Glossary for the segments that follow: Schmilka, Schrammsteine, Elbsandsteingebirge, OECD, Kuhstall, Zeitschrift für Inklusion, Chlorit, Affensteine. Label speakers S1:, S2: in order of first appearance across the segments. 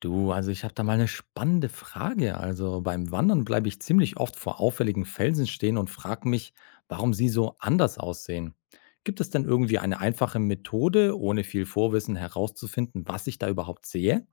S1: Du, also ich habe da mal eine spannende Frage. Also beim Wandern bleibe ich ziemlich oft vor auffälligen Felsen stehen und frage mich, warum sie so anders aussehen. Gibt es denn irgendwie eine einfache Methode, ohne viel Vorwissen herauszufinden, was ich da überhaupt sehe?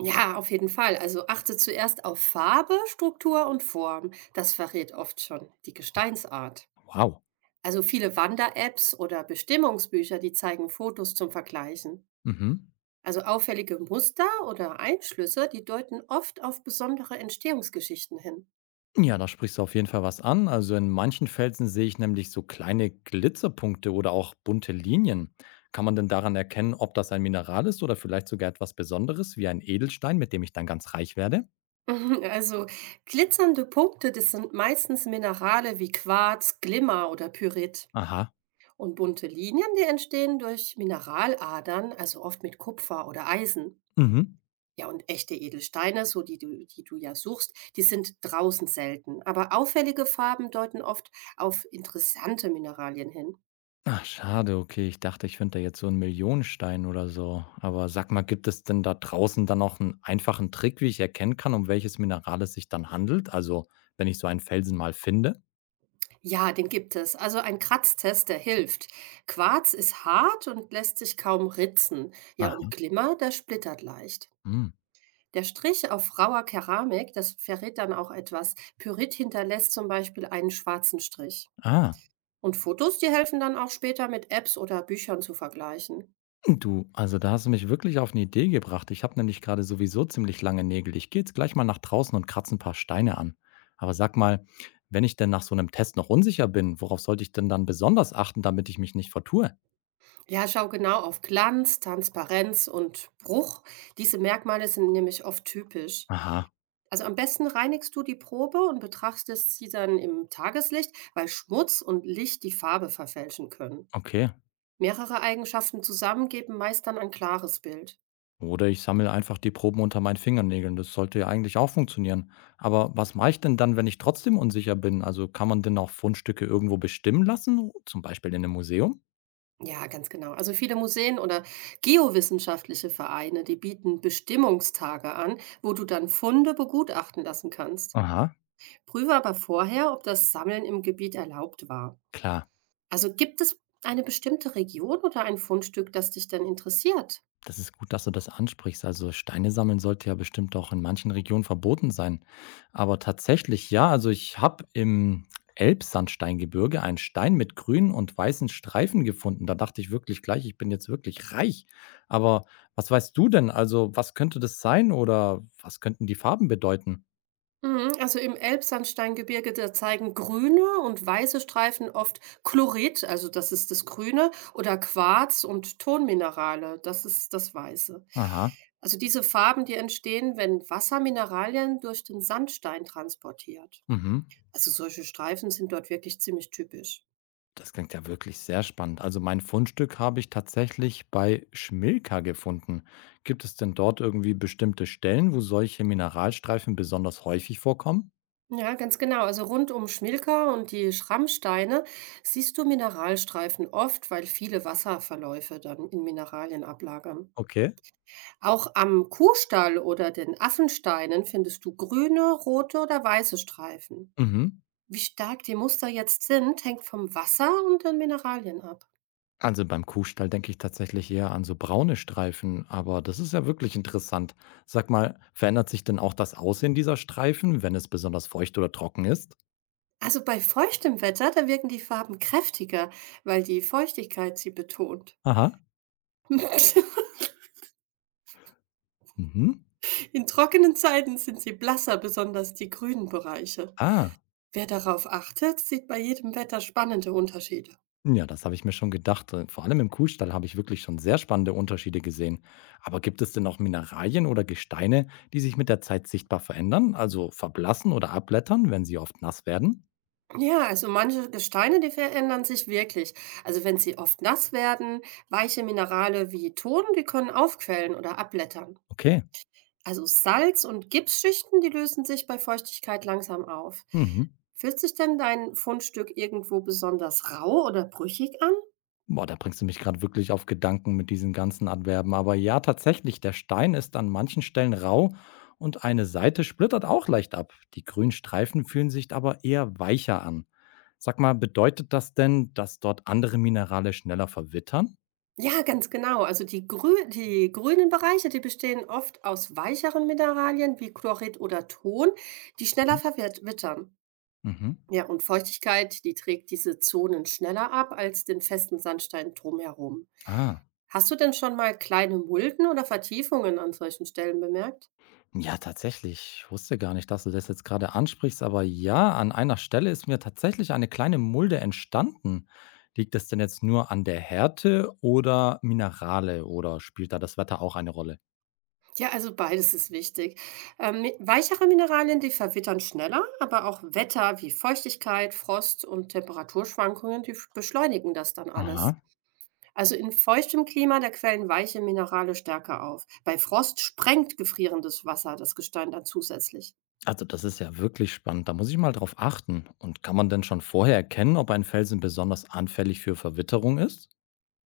S2: Ja, auf jeden Fall. Also achte zuerst auf Farbe, Struktur und Form. Das verrät oft schon die Gesteinsart.
S1: Wow.
S2: Also viele Wander-Apps oder Bestimmungsbücher, die zeigen Fotos zum Vergleichen.
S1: Mhm.
S2: Also auffällige Muster oder Einschlüsse, die deuten oft auf besondere Entstehungsgeschichten hin.
S1: Ja, da sprichst du auf jeden Fall was an. Also in manchen Felsen sehe ich nämlich so kleine Glitzerpunkte oder auch bunte Linien. Kann man denn daran erkennen, ob das ein Mineral ist oder vielleicht sogar etwas Besonderes wie ein Edelstein, mit dem ich dann ganz reich werde?
S2: Mhm. Also glitzernde Punkte, das sind meistens Minerale wie Quarz, Glimmer oder Pyrit.
S1: Aha.
S2: Und bunte Linien, die entstehen durch Mineraladern, also oft mit Kupfer oder Eisen.
S1: Mhm.
S2: Ja, und echte Edelsteine, so die du ja suchst, die sind draußen selten. Aber auffällige Farben deuten oft auf interessante Mineralien hin.
S1: Ach, schade, okay. Ich dachte, ich finde da jetzt so einen Millionenstein oder so. Aber sag mal, gibt es denn da draußen dann noch einen einfachen Trick, wie ich erkennen kann, um welches Mineral es sich dann handelt? Also, wenn ich so einen Felsen mal finde?
S2: Ja, den gibt es. Also ein Kratztest, der hilft. Quarz ist hart und lässt sich kaum ritzen. Ja, und
S1: Aha,
S2: Glimmer, der splittert leicht.
S1: mhm.
S2: Der Strich auf rauer Keramik, das verrät dann auch etwas. Pyrit hinterlässt zum Beispiel einen schwarzen Strich.
S1: Ah,
S2: Und Fotos, die helfen dann auch später mit Apps oder Büchern zu vergleichen.
S1: du, also da hast du mich wirklich auf eine Idee gebracht. Ich habe nämlich gerade sowieso ziemlich lange Nägel. Ich gehe jetzt gleich mal nach draußen und kratze ein paar Steine an. Aber sag mal, wenn ich denn nach so einem Test noch unsicher bin, worauf sollte ich denn dann besonders achten, damit ich mich nicht vertue?
S2: Ja, schau genau auf Glanz, Transparenz und Bruch. Diese Merkmale sind nämlich oft typisch.
S1: Aha,
S2: Also am besten reinigst du die Probe und betrachtest sie dann im Tageslicht, weil Schmutz und Licht die Farbe verfälschen können.
S1: okay.
S2: Mehrere Eigenschaften zusammen geben meist dann ein klares Bild.
S1: Oder ich sammle einfach die Proben unter meinen Fingernägeln. Das sollte ja eigentlich auch funktionieren. Aber was mache ich denn dann, wenn ich trotzdem unsicher bin? Also kann man denn auch Fundstücke irgendwo bestimmen lassen? Zum Beispiel in einem Museum?
S2: Ja, ganz genau. Also viele Museen oder geowissenschaftliche Vereine, die bieten Bestimmungstage an, wo du dann Funde begutachten lassen kannst.
S1: Aha,
S2: Prüfe aber vorher, ob das Sammeln im Gebiet erlaubt war.
S1: klar.
S2: Also gibt es eine bestimmte Region oder ein Fundstück, das dich dann interessiert?
S1: Das ist gut, dass du das ansprichst. Also Steine sammeln sollte ja bestimmt auch in manchen Regionen verboten sein. Aber tatsächlich, ja, also ich habe im Elbsandsteingebirge einen Stein mit grünen und weißen Streifen gefunden. Da dachte ich wirklich gleich, ich bin jetzt wirklich reich. Aber was weißt du denn? Also was könnte das sein oder was könnten die Farben bedeuten?
S2: Mhm, also im Elbsandsteingebirge, da zeigen grüne und weiße Streifen oft Chlorit, also das ist das Grüne, oder Quarz und Tonminerale, das ist das Weiße.
S1: Aha.
S2: Also diese Farben, die entstehen, wenn Wasser Mineralien durch den Sandstein transportiert.
S1: Mhm.
S2: Also solche Streifen sind dort wirklich ziemlich typisch.
S1: Das klingt ja wirklich sehr spannend. Also mein Fundstück habe ich tatsächlich bei Schmilka gefunden. Gibt es denn dort irgendwie bestimmte Stellen, wo solche Mineralstreifen besonders häufig vorkommen?
S2: Ja, ganz genau. Also rund um Schmilka und die Schrammsteine siehst du Mineralstreifen oft, weil viele Wasserverläufe dann in Mineralien ablagern.
S1: Okay.
S2: Auch am Kuhstall oder den Affensteinen findest du grüne, rote oder weiße Streifen.
S1: Mhm.
S2: Wie stark die Muster jetzt sind, hängt vom Wasser und den Mineralien ab.
S1: Also beim Kuhstall denke ich tatsächlich eher an so braune Streifen, aber das ist ja wirklich interessant. Sag mal, verändert sich denn auch das Aussehen dieser Streifen, wenn es besonders feucht oder trocken ist?
S2: Also bei feuchtem Wetter, da wirken die Farben kräftiger, weil die Feuchtigkeit sie betont.
S1: Aha. Mhm.
S2: In trockenen Zeiten sind sie blasser, besonders die grünen Bereiche.
S1: Ah,
S2: Wer darauf achtet, sieht bei jedem Wetter spannende Unterschiede.
S1: ja, das habe ich mir schon gedacht. Vor allem im Kuhstall habe ich wirklich schon sehr spannende Unterschiede gesehen. Aber gibt es denn auch Mineralien oder Gesteine, die sich mit der Zeit sichtbar verändern, also verblassen oder abblättern, wenn sie oft nass werden?
S2: Ja, also manche Gesteine, die verändern sich wirklich. Also wenn sie oft nass werden, weiche Minerale wie Ton, die können aufquellen oder abblättern.
S1: Okay.
S2: Also Salz- und Gipsschichten, die lösen sich bei Feuchtigkeit langsam auf.
S1: Mhm.
S2: Fühlt sich denn dein Fundstück irgendwo besonders rau oder brüchig an?
S1: Boah, da bringst du mich gerade wirklich auf Gedanken mit diesen ganzen Adverben. Aber ja, tatsächlich, der Stein ist an manchen Stellen rau und eine Seite splittert auch leicht ab. Die grünen Streifen fühlen sich aber eher weicher an. Sag mal, bedeutet das denn, dass dort andere Minerale schneller verwittern?
S2: Ja, ganz genau. Also die grünen Bereiche, die bestehen oft aus weicheren Mineralien wie Chlorid oder Ton, die schneller verwittern.
S1: Mhm.
S2: Ja, und Feuchtigkeit, die trägt diese Zonen schneller ab als den festen Sandstein drumherum.
S1: Ah.
S2: Hast du denn schon mal kleine Mulden oder Vertiefungen an solchen Stellen bemerkt?
S1: Ja, tatsächlich. Ich wusste gar nicht, dass du das jetzt gerade ansprichst, aber ja, an einer Stelle ist mir tatsächlich eine kleine Mulde entstanden. Liegt das denn jetzt nur an der Härte oder Minerale oder spielt da das Wetter auch eine Rolle?
S2: Ja, also beides ist wichtig. Weichere Mineralien, die verwittern schneller, aber auch Wetter wie Feuchtigkeit, Frost und Temperaturschwankungen, beschleunigen das dann alles.
S1: Aha.
S2: Also in feuchtem Klima, da quellen weiche Minerale stärker auf. Bei Frost sprengt gefrierendes Wasser das Gestein dann zusätzlich.
S1: Also das ist ja wirklich spannend. Da muss ich mal drauf achten. Und kann man denn schon vorher erkennen, ob ein Felsen besonders anfällig für Verwitterung ist?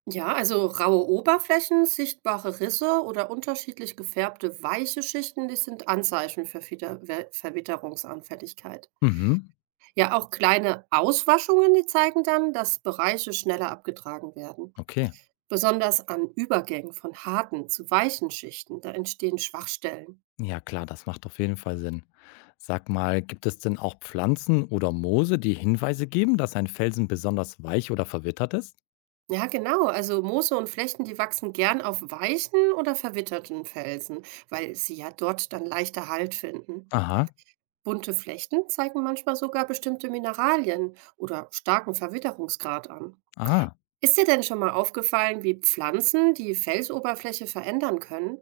S2: Ja, also raue Oberflächen, sichtbare Risse oder unterschiedlich gefärbte weiche Schichten, die sind Anzeichen für Verwitterungsanfälligkeit.
S1: Mhm.
S2: Ja, auch kleine Auswaschungen, die zeigen dann, dass Bereiche schneller abgetragen werden.
S1: Okay.
S2: Besonders an Übergängen von harten zu weichen Schichten, da entstehen Schwachstellen.
S1: Ja klar, das macht auf jeden Fall Sinn. Sag mal, gibt es denn auch Pflanzen oder Moose, die Hinweise geben, dass ein Felsen besonders weich oder verwittert ist?
S2: Ja, genau. Also Moose und Flechten, die wachsen gern auf weichen oder verwitterten Felsen, weil sie ja dort dann leichter Halt finden.
S1: Aha,
S2: Bunte Flechten zeigen manchmal sogar bestimmte Mineralien oder starken Verwitterungsgrad an.
S1: ah,
S2: Ist dir denn schon mal aufgefallen, wie Pflanzen die Felsoberfläche verändern können?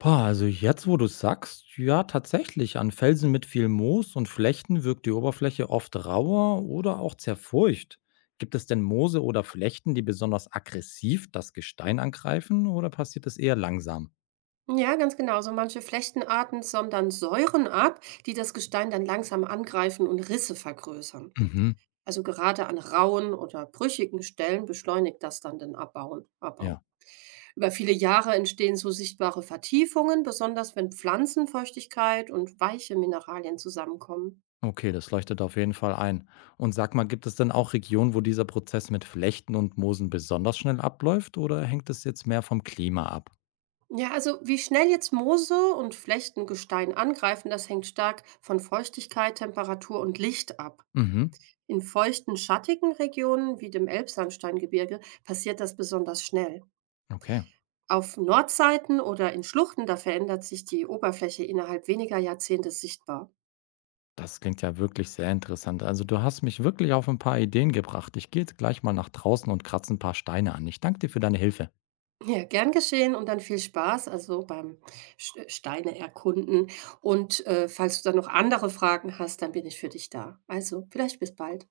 S1: boah, also jetzt, wo du sagst, ja tatsächlich, an Felsen mit viel Moos und Flechten wirkt die Oberfläche oft rauer oder auch zerfurcht. Gibt es denn Moose oder Flechten, die besonders aggressiv das Gestein angreifen oder passiert es eher langsam?
S2: Ja, ganz genau. So manche Flechtenarten sondern Säuren ab, die das Gestein dann langsam angreifen und Risse vergrößern.
S1: Mhm.
S2: Also gerade an rauen oder brüchigen Stellen beschleunigt das dann Abbau.
S1: Ja.
S2: Über viele Jahre entstehen so sichtbare Vertiefungen, besonders wenn Pflanzenfeuchtigkeit und weiche Mineralien zusammenkommen.
S1: Okay, das leuchtet auf jeden Fall ein. Und sag mal, gibt es denn auch Regionen, wo dieser Prozess mit Flechten und Moosen besonders schnell abläuft oder hängt es jetzt mehr vom Klima ab?
S2: Ja, also wie schnell jetzt Moose und Flechtengestein angreifen, das hängt stark von Feuchtigkeit, Temperatur und Licht ab.
S1: Mhm,
S2: In feuchten, schattigen Regionen wie dem Elbsandsteingebirge passiert das besonders schnell.
S1: okay.
S2: Auf Nordseiten oder in Schluchten, da verändert sich die Oberfläche innerhalb weniger Jahrzehnte sichtbar.
S1: Das klingt ja wirklich sehr interessant. Also du hast mich wirklich auf ein paar Ideen gebracht. Ich gehe jetzt gleich mal nach draußen und kratze ein paar Steine an. Ich danke dir für deine Hilfe.
S2: Ja, gern geschehen und dann viel Spaß, also beim Steine erkunden. Und falls du dann noch andere Fragen hast, dann bin ich für dich da. Also, vielleicht bis bald.